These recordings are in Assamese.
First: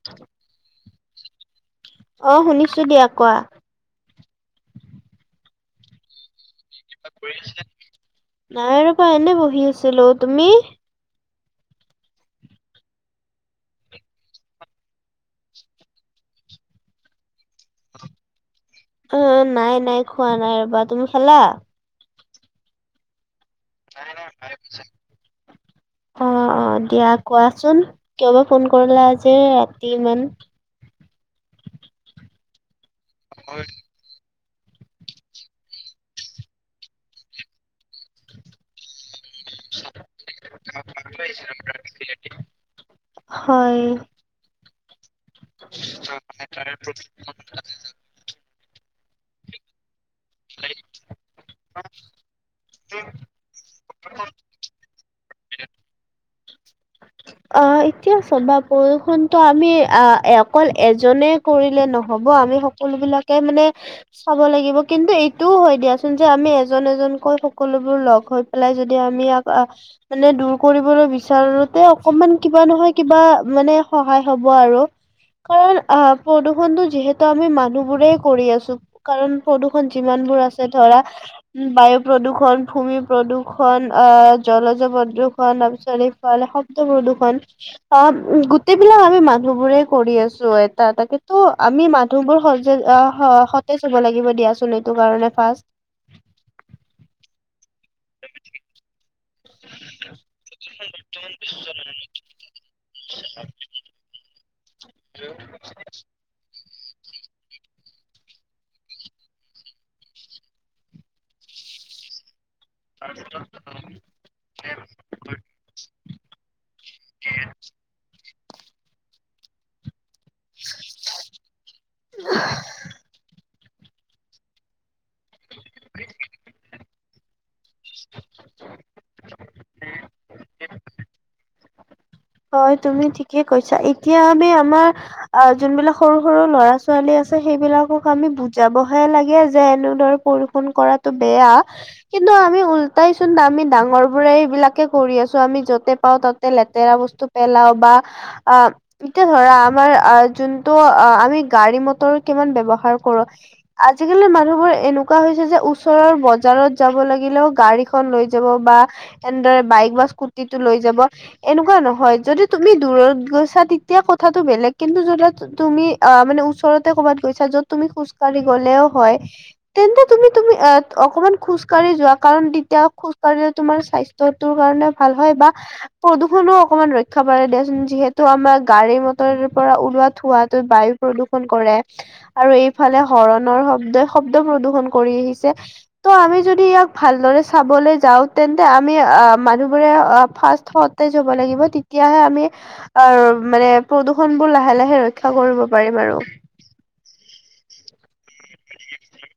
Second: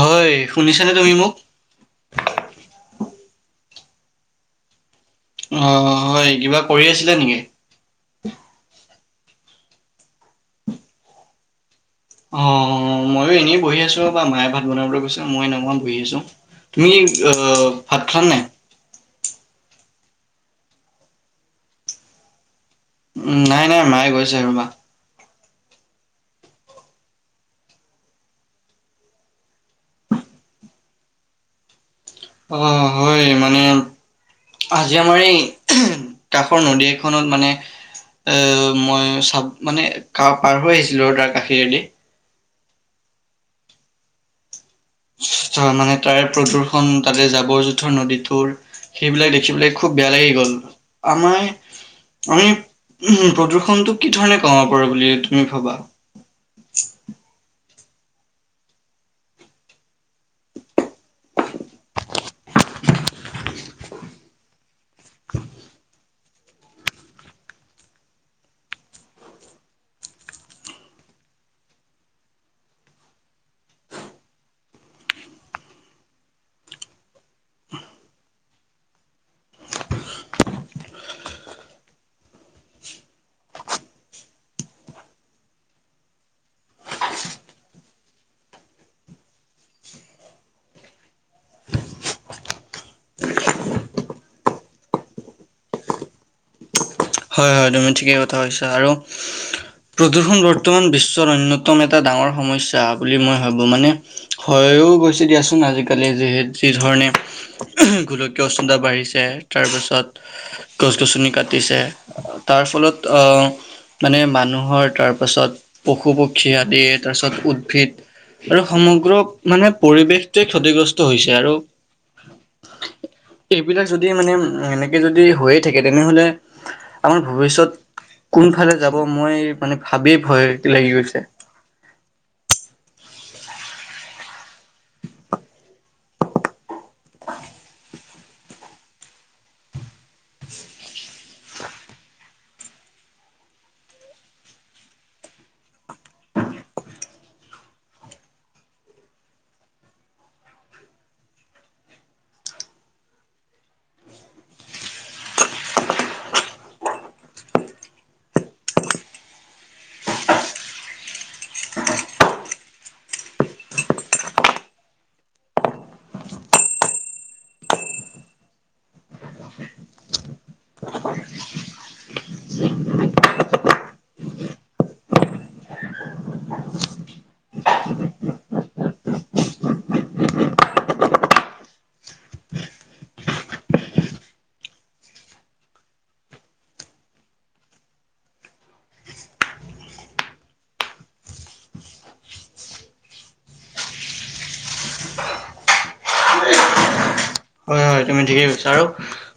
হয় শুনিছানে তুমি মোক অ শুনিছো দিয়া কোৱা আহ হয় কিবা কৰি আছিলে নেকি নাই ৰবা এনে বহি আছিলো তুমি অ মইো এনেই বহি আছো বা মায়ে ভাত বনাবলৈ কৈছে মই নহওঁ বহি আছো তুমি আহ ভাত খা নাই অ নাই নাই খোৱা নাই ৰবা তুমি খেলা উম নাই নাই মায়ে গৈছে আৰুমা উ অ অ দিয়া কোৱাচোন কিয়ব ফোন কৰিলা আজি ৰাতি মমান অ হয় মানে আজি আমাৰ এই কাষৰ নদী এখনত মানে এ মই চাব মানে পাৰ হৈ আহিছিলো ৰ তাৰ কাষীৰেদি হয় মানে তাৰ প্ৰদূ্ষন তাতে জাবৰ জোঁথৰ নদীটোৰ সেইবিলাক দেখি পেলাই খুব বেয়া লাগি গ'ল আমাৰ আমি উ প্ৰ ফোনটো কি ধৰণে কমাব প বুলি তুমি ভবা অ এতিয়া সভা প্ৰদূষণ টো আমি আহ অকল এজনে কৰিলে নহয় হ'ব আমি সকলো বিলাকে মানে চাব লাগিব কিন্তু এইটোও হয় দিয়া যে আমি এজন এজনকৈ সকলোবোৰ লগ হৈ পেলাই যদি আমি মানে দূৰ কৰিবলৈ বিচাৰোতে অকমান কিবা নহয় কিবা মানে সহায় হ'ব আৰু কাৰণ আহ প্ৰদূৰণটো যিহেতু আমি মানুহ বোৰে কৰি আছো কাৰণ প্ৰদূৰণ যিমান আছে ধৰা বায়ু প্ৰদূৰষণ ভূমি প্ৰদূৰ্ষণ আহ জলূ [unintelligible] প্ৰদূৰ্ষণ অ গোটেইবিলাক আমি মানুহ বোৰে কৰি আছো এটা এটাকে আমি মানুহবোৰ সজ সতেজ হ'ব লাগিব দিয়াচোন এইটো কাৰণে ফাৰ্ষ হয় হয় তুমি ঠিকেই কথা কৈছা আৰু প্ৰদূষণ বৰ্তমান বিশ্বৰ অন্যতম এটা ডাঙৰ সমস্যা বুলি মই ভাবো মানে হয়ো গৈছে দিয়াচোন আজিকালি যিহেতু যিধৰণে গোলকীয় উষ্ণতা বাঢ়িছে তাৰপিছত গছ গছনি কাটিছে তাৰ ফলত আহ মানে মানুহৰ তাৰ পাছত পশু পক্ষী আদি তাৰপাছত উদ্ভিদ আৰু সমগ্ৰ মানে পৰিৱেশ অ ক্ষতিগ্ৰস্ত হৈছে আৰু এইবিলাক যদি মানে এনেকৈ যদি হৈয়ে থাকে তেনেহ'লে আমাৰ ভৱিষ্যত কোনফালে যাব মই মানে ভাবিয়ৈ ভয় লাগি গৈছে হয় তুমি ঠিকে কৈছা এতিয়ামি আমাৰ যোনবিলাক সৰু সৰু ল'ৰা ছোৱালী আছে সেইবিলাক আমি বুজাব লাগে যে এনেদৰে [unintelligible] কৰাটো বেয়া ন্তু আমি উলটাই চোন আমি ডাঙৰ বোৰে এইবিলাকে কৰি আছো আমি যতে পাও ততে লেতেৰা বস্তু পেলাও বা অ এতিয়া ধৰা আমাৰ আহ যোনটো অ আমি গাড়ী মটৰ কিমান ব্যৱহাৰ কৰ আজিকালি মানুহবোৰ এনেকুৱা হৈছে যে ওচৰৰ বজাৰত যাব লাগে লেও গাড়ীখন লৈ যাব বা এনেদৰে বাইক বা স্কুটি টো লৈ যাব এনেকুৱা নহয় হয় যদি তুমি দূৰত গৈছা তেতিয়া কথাটো বেলেগ কিন্তু য তুমি অ মানে ওচৰতে [unintelligible] গৈছা য'ত তুমি খোজকাঢ় গ'লেও হয় তেন্তে তুমি তুমি এ অকনমান খোজ কাঢ়ি যোৱা কাৰণ তেতিয়া খোজ কঢ়িলে তোমাৰ স্বাস্থ্যয় তৰ কাৰণে ভাল হয় বা প্ৰদূষণো অকণমান ৰক্ষা পাৰে দিয়াচোন যিহেতু আমাৰ গাড়ী মটৰ পৰা ওলোৱা থোৱাতো বায়ু প্ৰদূষণ কৰে আৰু এইফালে হৰণৰ শব্দ শব্দ প্ৰদূ্ষন কৰি আহিছে ত' আমি যদি ইয়াক ভালদৰে চাবলৈ যাওঁ তেন্তে আমি অ মানুহবোৰে ফাৰ্ষ্ হওঁতে যাব লাগিব তেতিয়াহে আমি আহ মানে প্ৰদূষন বোৰ লাহে লাহে ৰক্ষা কৰিব পাৰিম আৰু হয় হয় তুমি ঠিকেই কৈছা আৰু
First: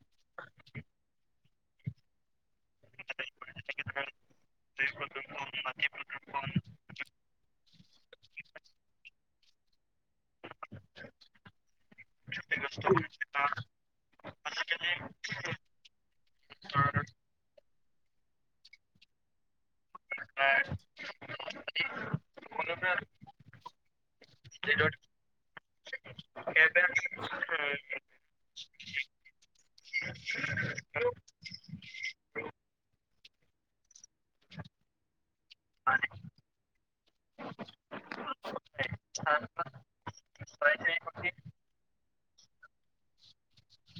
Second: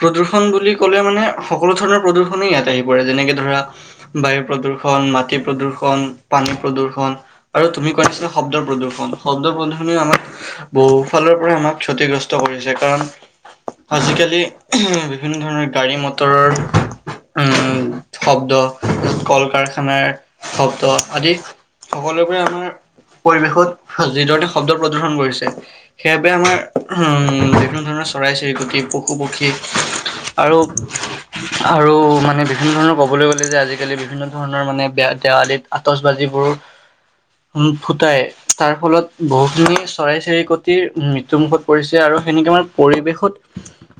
প্ৰদূৰণ বুলি ক'লে মানে সকলো ধৰণৰ প্ৰদূৰণ ইয়াত আহিব যেনেকে ধৰা বায়ু প্ৰদূৰ্ষন মাটি প্ৰদূৰ্ষন পানী প্ৰদূৰ্ষন আৰু তুমি কোৱা আছিলা শব্দ প্ৰদূ্ষন শব্দ প্ৰদূষণে আমাৰ বহু ফালৰ পৰা আমাক ক্ষতিগ্ৰস্ত কৰিছে কাৰণ আজি কালি বিভিন্ন ধৰণৰ গাড়ী মটৰৰ উম শব্দ কল কাৰখানাৰ শব্দ আদি সকলোবোৰে আমাৰ পৰিৱেশত যিধৰণ শব্দ প্ৰদৰ্শন কৰিছে সেইবাবে আমাৰ উম বিভিন্ন ধৰণৰ চৰাই চিৰিকটি পশু পক্ষী আৰু আৰু মানে বিভিন্ন ধৰণৰ ক'বলৈ গ'লে যে আজিকালি বিভিন্ন ধৰণৰ মানে বেয়া দেৱ আদিত আতচবাজিবোৰ উ ফুটাই তাৰ ফলত বহুখিনি চৰাই চিৰিইকটিৰ মৃত্যুমুখত পৰিছে আৰু আৰু সেনেকৈ মই পৰিৱেশত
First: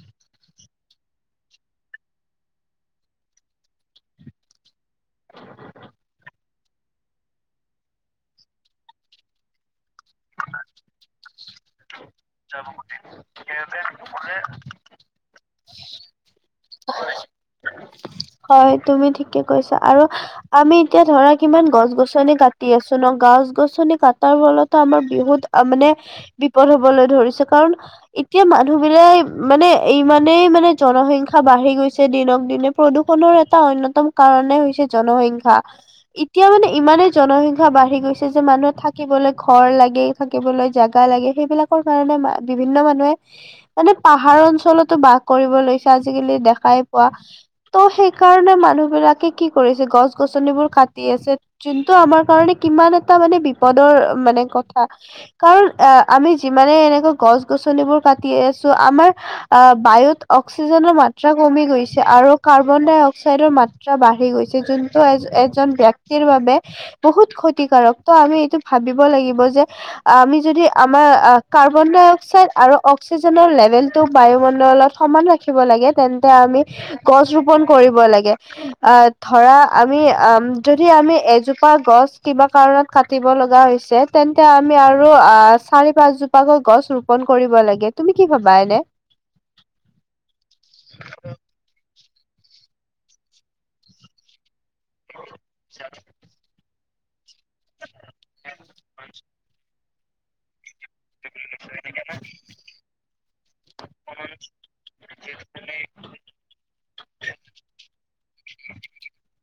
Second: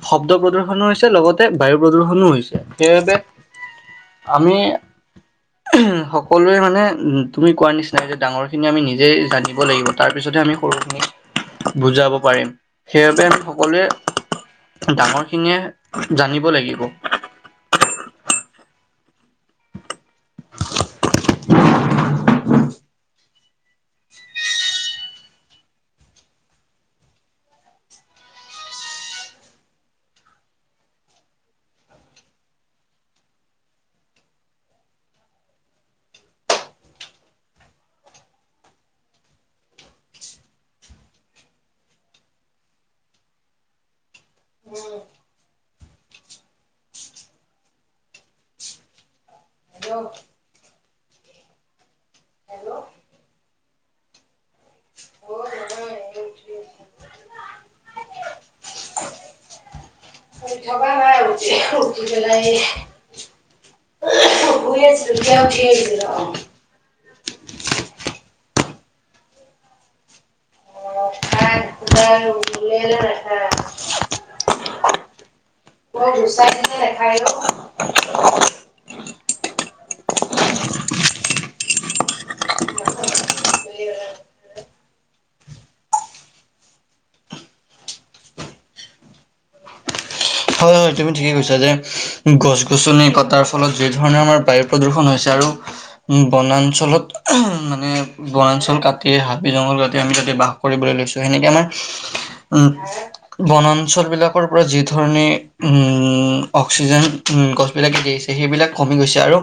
শব্দ প্ৰদূ্ষনো হৈছে লগতে বায়ু প্ৰদূ্ষনো হৈছে সেইবাবে আমি উম সকলো মানে মান উ তুমি কোৱাৰ নিচিনা ডাঙৰ খিনি আমি নিজে জানিব লাগিব তাৰ পিছতহে আমি সৰুখিনি বুজাব পাৰিম সেইবাবে আমি সকলোৱে ডাঙৰ খিনিয়ে জানিব লাগি [unintelligible] হয় তুমি ঠিকে কৈছা আৰু আমি এতিয়া ধৰা কিমান গছ গছনি কাটি আছো ন' গছ গছনি কাটাৰ ফলতে আমাৰ বিহুত মানে বিপদ হবলৈ ধৰিছে কাৰণ এতিয়া মানুহবিলাক মানে ইমানেই মানে জনসংখ্যা বাঢ়ি গৈছে দিনক দিনে প্ৰদূষণৰ এটা অন্যতম কাৰণে হৈছে জনসংখ্যা, এতিয়া মানে ইমানেই জনসংখ্যা বাঢ়ি গৈছে যে মানুহে থাকিবলৈ ঘৰ লাগে, থাকিবলৈ জোগা লাগে সেইবিলাকৰ কাৰণে বিভিন্ন মানুহে, মানে পাহাৰ অঞ্চলতো বাস কৰিব লৈছে আজিকালি দেখাই পোৱা। ত' সেই কাৰণে মানুহ বিলাকে কি কৰিছে গছ গছনিবোৰ কাটি আছে, যোনটো আমাৰ কাৰণে কিমান এটা মানে বিপদৰ মানে কথা, কাৰণ অ', আমি যিমানে এনেকা গছ গছ [unintelligible] কাটি আছো আমাৰ অ', বায়ুত শুই থকা অক্সিজেনৰ নাই মাত্ৰা উঠি কমি গৈছে। আৰু [unintelligible] [unintelligible] অক্সাইডৰ মাত্ৰা বাঢ়ি গৈছে, শুই যোনটো আছিলোঁ এতিয়া উঠি এজন আহিছিলোঁ ব্যক্তিৰ অ'। বাবে বহুত ক্ষতিকাৰক। ত', আমি এইটো ভাবিব লাগিব যে, আমি যদি অ' আমাৰ খাই কাৰ্বন ডাই অক্সাইদ আৰু শুলে নে অক্সিজেনৰ নাখায় লেভেলটো বায়ুমণ্ডলত সমান ৰাখিব লাগে, মই তেন্তে গুচাই আমি দিলে নাখায় গছ অ'। ৰোপন কৰিব লাগে। অ', ধৰা আমি যদি আমি এজোপা গছ কিবা কাৰণত কাটিব লগা হৈছে, তেন্তে আমি আৰু আহ, চাৰি পাছজুপাকৈ গছ বন্ধ কৰিব লাগে। তুমি কি ভাবা এনে? হয়। হয় তুমি ঠিকেই কৈছে যে গছ গছনি কটাৰ তাৰ ফলত যি ধৰণৰ আমাৰ বায়ু প্ৰদূষণ হৈছে আৰু বনাঞ্চলত মানে বনাঞ্চল কাটি হাবি জংঘল কাটি আমি তাতে বাস কৰিবলৈ লৈছোঁ সেনেকে আমাৰ উম, বনাঞ্চল বিলাকৰ পৰা যি ধৰণে উম। অক্সিজেন গছবিলাকে দিছে। সেইবিলাক কমি গৈছে আৰু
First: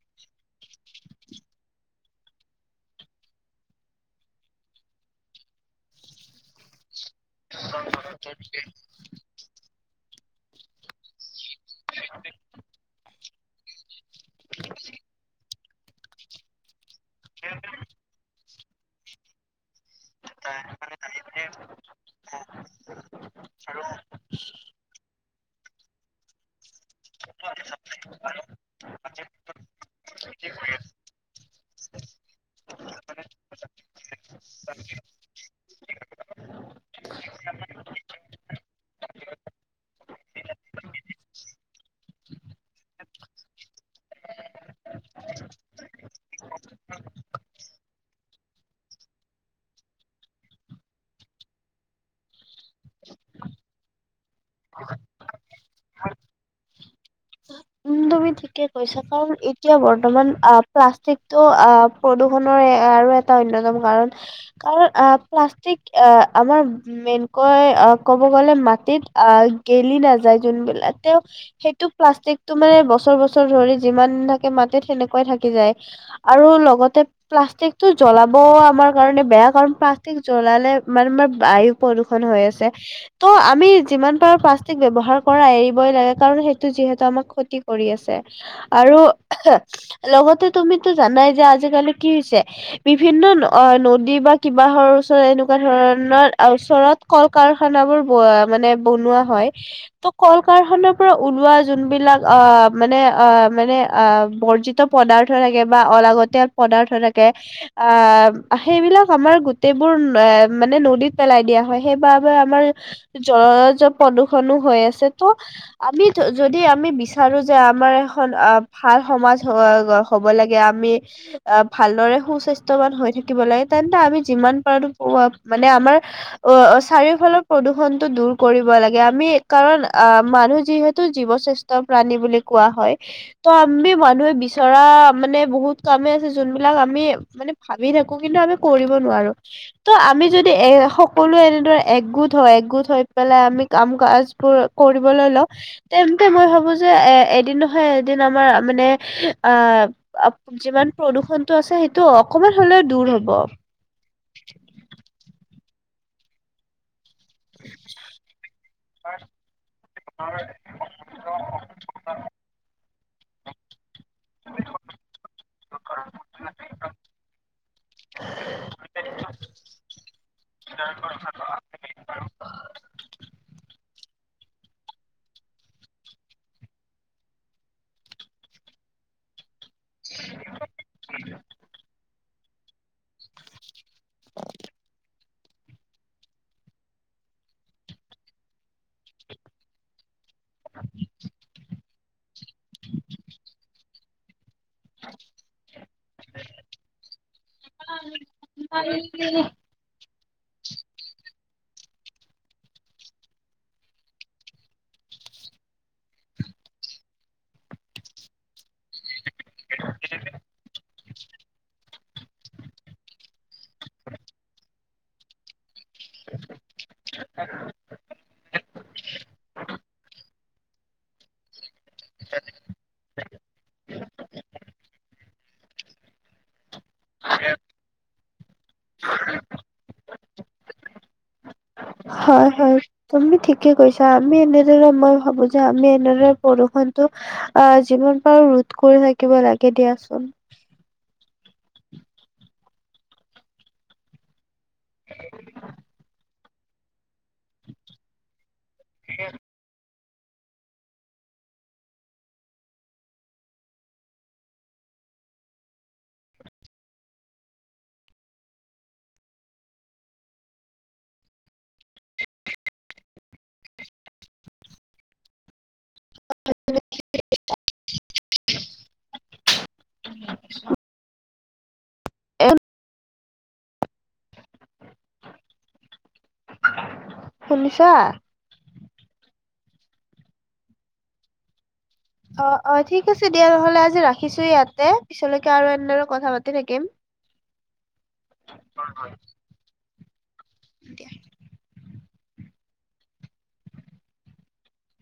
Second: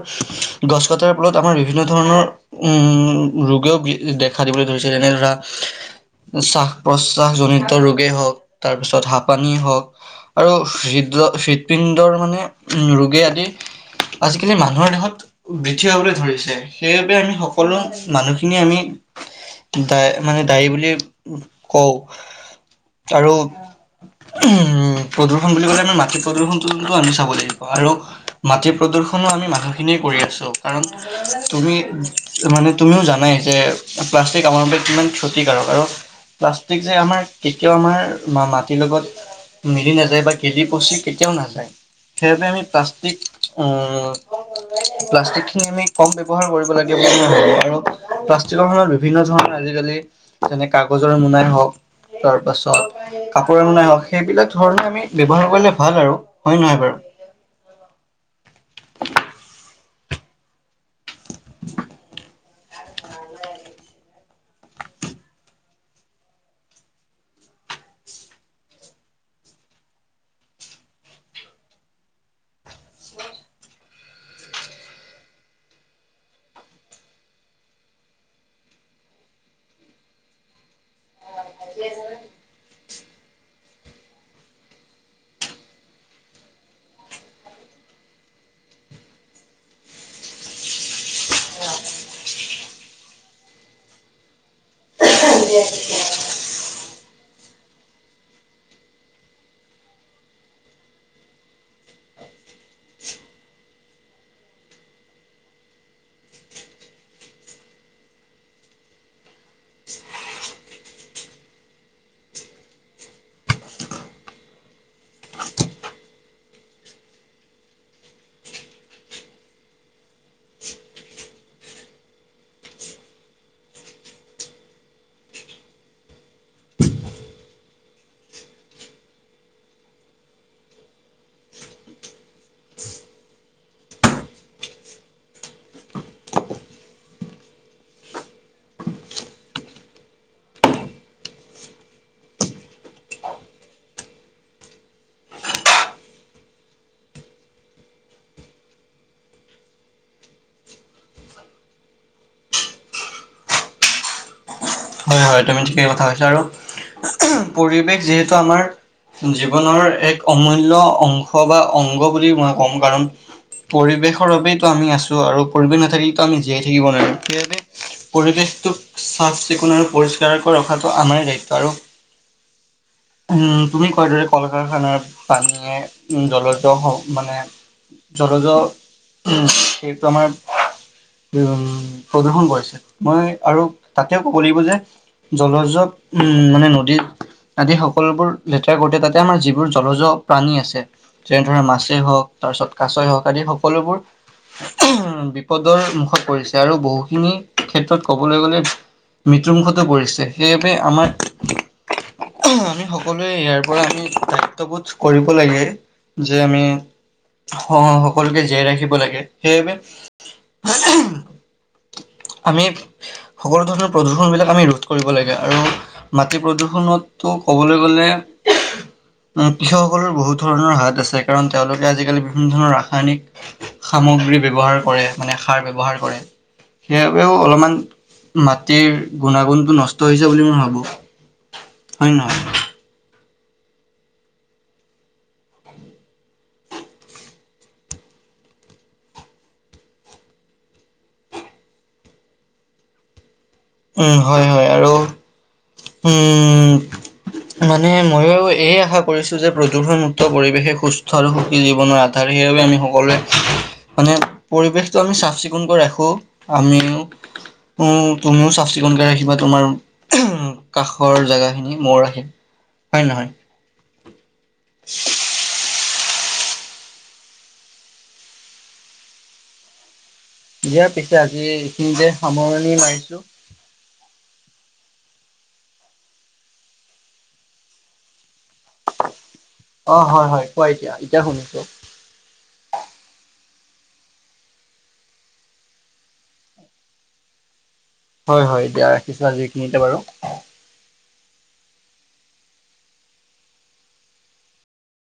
গছ কটাৰ ফলত আমাৰ বিভিন্ন ধৰণৰ উম, ৰোগেও দেখা দিবলৈ ধৰিছে যেনে ধৰা চাহ প্ৰশ্বাসজনিত ৰোগেই হওঁক। তাৰপিছত হাঁফপানী হওঁক আৰু হৃদৃ পিণ্ডৰ মানে ৰোগী আদি। আজিকালি মানুহৰ দেহত বৃদ্ধি হ'বলৈ ধৰিছে। সেইবাবে আমি সকলো মানুহ খিনি আমি ডা মানে ডাড়ি বুলি কওঁ। আৰু উম, প্ৰদূষণ বুলি ক'লে আমি মাটি প্ৰদূষণ টো আমি চাব লাগিব আৰু মাটি প্ৰদূ্ষনো আমি মানুহখিনিয়ে কৰি আছোঁ। কাৰণ তুমি মানে তুমিও জানাই যে প্লাষ্টিক আমাৰ বাবে কিমান ক্ষতিকাৰক আৰু প্লাষ্টিক যে আমাৰ কেতিয়াও আমাৰ মাটিৰ লগত মিলি নাযায় বা কেজি পচি কেতিয়াও নাযায়। সেইবাবে আমি প্লাষ্টিক প্লাষ্টিক খিনি আমি কম ব্যৱহাৰ কৰিব লাগে। আৰু প্লাষ্টিকৰ ধৰ বিভিন্ন ধৰণৰ আজিকালি যেনে কাগজৰ মোনাই হওঁক। তাৰপাছত কাপোৰে বনাই হওঁক। সেইবিলাক ধৰণে আমি ব্যৱহাৰ কৰিলে। ভাল আৰু হয়, নহয় বাৰু? কিয়, বৰ্তমান আ, প্লাষ্টিকটো আ, প্ৰদূ আৰু এটা অন্যতম কাৰণ, কাৰণ আ, প্লাষ্টিক আ, আমাৰ [unintelligible] কৈ অ', ক'ব গ'লে মাটিত অ', গেলি নাযায়, যোনবিলাক তে সেইটো প্লাষ্টিক টো, মানে [unintelligible] বছৰ, বছৰ ধৰি যিমান থাকে মাটিত সেনেকৈ থাকি যায়, আৰু লগতে প্লাষ্টিকটো য জ্বলাবও আমাৰ কাৰণে বেয়া, কাৰণ প্লাষ্টিক জ্বলালে মান-মানে বায়ু প্ৰদূষন হৈ আছে। ত' আমি যিমান পাৰোঁ, প্লাষ্টিক ব্যৱহাৰ কৰা এৰিবই লাগে কাৰণ, সেইটো যিহেতু আমাক ক্ষতি কৰি আছে, আৰু লগতে তুমিতো জানাই যে, আজিকালি কি হৈছে? বিভিন্ন অ', নদী বা কিবাহৰৰ ওচৰত এনেকুৱা ধৰণৰ আ, ওচৰত কল কাৰখানা [unintelligible] মানে বনোৱা হয়, ত' কল কাৰখাৰ পৰা ওলোৱা যোনবিলাক অ মানে অ মানে অ বৰ্জিত পদাৰ্থ থাকে বা অলাগতীয়াল পদাৰ্থ থাকে এ আ সেইবিলাক আমাৰ গোটেইবোৰ এ মানে নদীত পেলাই দিয়া হয়, সেইবা আমাৰ জ জ প্ৰদূষণো হৈ আছে ত আমি যদি আমি বিছ বিচাৰো যে আমাৰ এখন অ ভাল সমাজ হব লাগে আমি আহ ভালদৰে সু স্বাস্থৱান হৈ থাকিব লাগে তেন্তে আমি যিমান পাৰো মানে আমাৰ অ চাৰিও ফালৰ প্ৰদূষণটো দূৰ কৰিব লাগে আমি কাৰণ আহ মানুহ যিহেতু জীৱ শ্ৰেষ্ঠ প্ৰাণী বুলি কোৱা হয়, ত আমি মানুহে বিচৰা মানে বহুত কামে আছে যোনবিলাক আ আমি মানে ভাবি থাকো কিন্তু আমি কৰিব নোৱাৰো, ত' আমি যদি এ সকলো এনেদৰে একগোট হৈ একগোট হৈ পেলাই আমি কাম কাজবোৰ কৰিবলৈ লওঁ তেন্তে মই ভাবো যে এ এদিন নহয় এদিন আমাৰ মানে আ আপ যিমান প্ৰদূষণটো আছে সেইটো অকমান হলেও দূৰ হব। হয় হয় তুমি ঠিকেই কথা কৈছা, আৰু পৰিৱেশ যিহেতু আমাৰ জীৱনৰ এক অমূল্য অংশ বা অংগ বুলি মই কম কাৰণ পৰিৱেশ বাবেইটো আমি আছোঁ আৰু পৰিৱেশ নাথাকিলেটো আমি জীয়াই থাকিব নোৱাৰিম, সেইবাবে পৰিৱেশটোক চাচ চিকুণ আৰু পৰিষ্কাৰক ৰখাটো আমাৰে দায়িত্ব আৰু উম তুমি কোৱা দৰে কল কাৰ খানাৰ পানীয়ে জলজ স মানে জলজ [unintelligible] সেইটো আমাৰ উ উ প্ৰদূষণ কৰিছে মই আৰু তা এতিয়াও কৰিব যে জলজ উম মানে নদীত আদি সকলোবোৰ লেতেৰা কৰোতে তাতে আমাৰ যিবোৰ জলজ প্ৰাণী আছে যেনে ধৰে মাছেই হওঁক তাৰ পিছত কাছৈ হওঁক আদি সকলোবোৰ উ বিপদৰ মুখত পৰিছে আৰু বহুখিনি ক্ষেত্ৰত কবলৈ গ'লে মৃত্যুমুখতো পৰিছে সেইবাবে আমাৰ আমি সকলোৱে ইয়াৰ পৰা আমি দায়িত্ববোধ কৰিব লাগে। যে আমি সকলোকে জীয়াই ৰাখিব লাগে। সেইবাবে আমি সকলো ধৰণৰ প্ৰদূষণ বিলাক আমি ৰোধ কৰিব লাগে আৰু মাটি প্ৰদূষণতটো ক'বলৈ গ'লে কৃষকসকলৰ বহুত ধৰণৰ হাত আছে কাৰণ তেওঁলোকে আজিকালি বিভিন্ন ধৰণৰ ৰাসায়নিক সামগ্ৰী ব্যৱহাৰ কৰে মানে, সাৰ ব্যৱহাৰ কৰে। সেইাবেও অলপমান মাত গুণাগুণটো নষ্ট হৈছে বুলি মই ভাবো। নে নহয় হয় হয়। তুমি ঠিকে কৈছা আমি এনেদৰে মই ভাবো যে আমি এনেদৰে বৰষুনটো আহ জীৱন পাৰ ৰোধ কৰি থাকিব লাগে দিয়াচোন। [inaudible] উ হয় হয় আৰু মানে ময়ো এয়ে আশা কৰিছো যে প্ৰদূষণমুক্ত পৰিৱেশে সুস্থ আৰু সুখী জীৱনৰ আধাৰ সেইবাবে আমি সকলোৱে মানে পৰিৱেশটো আমি চাফ চিকুণকৈ ৰাখো, আমিও উম। তুমি চাফ চিকুণকে ৰাখিবা তোমাৰ কাষৰ জেগাখিনি, মইও ৰাখিম হয় নহয়। [unintelligible] দিয়াৰ পিছে আজি এইখিনিতে এ সামৰণি মাৰিছো। শুনিছাঁ। অ', হয় হয় কোৱা এতিয়া এতিয়া শুনিছো। অ', অ', ঠিক আছে দিয়া নহ'লে আজি ৰাখিছো ইয়াতে পিছলৈকে আৰু এনেৰে কথা পাতি থাকিম। হয় হয় দিয়া ৰাখিছো আজি এইখিনিতে বাৰু। এতিয়া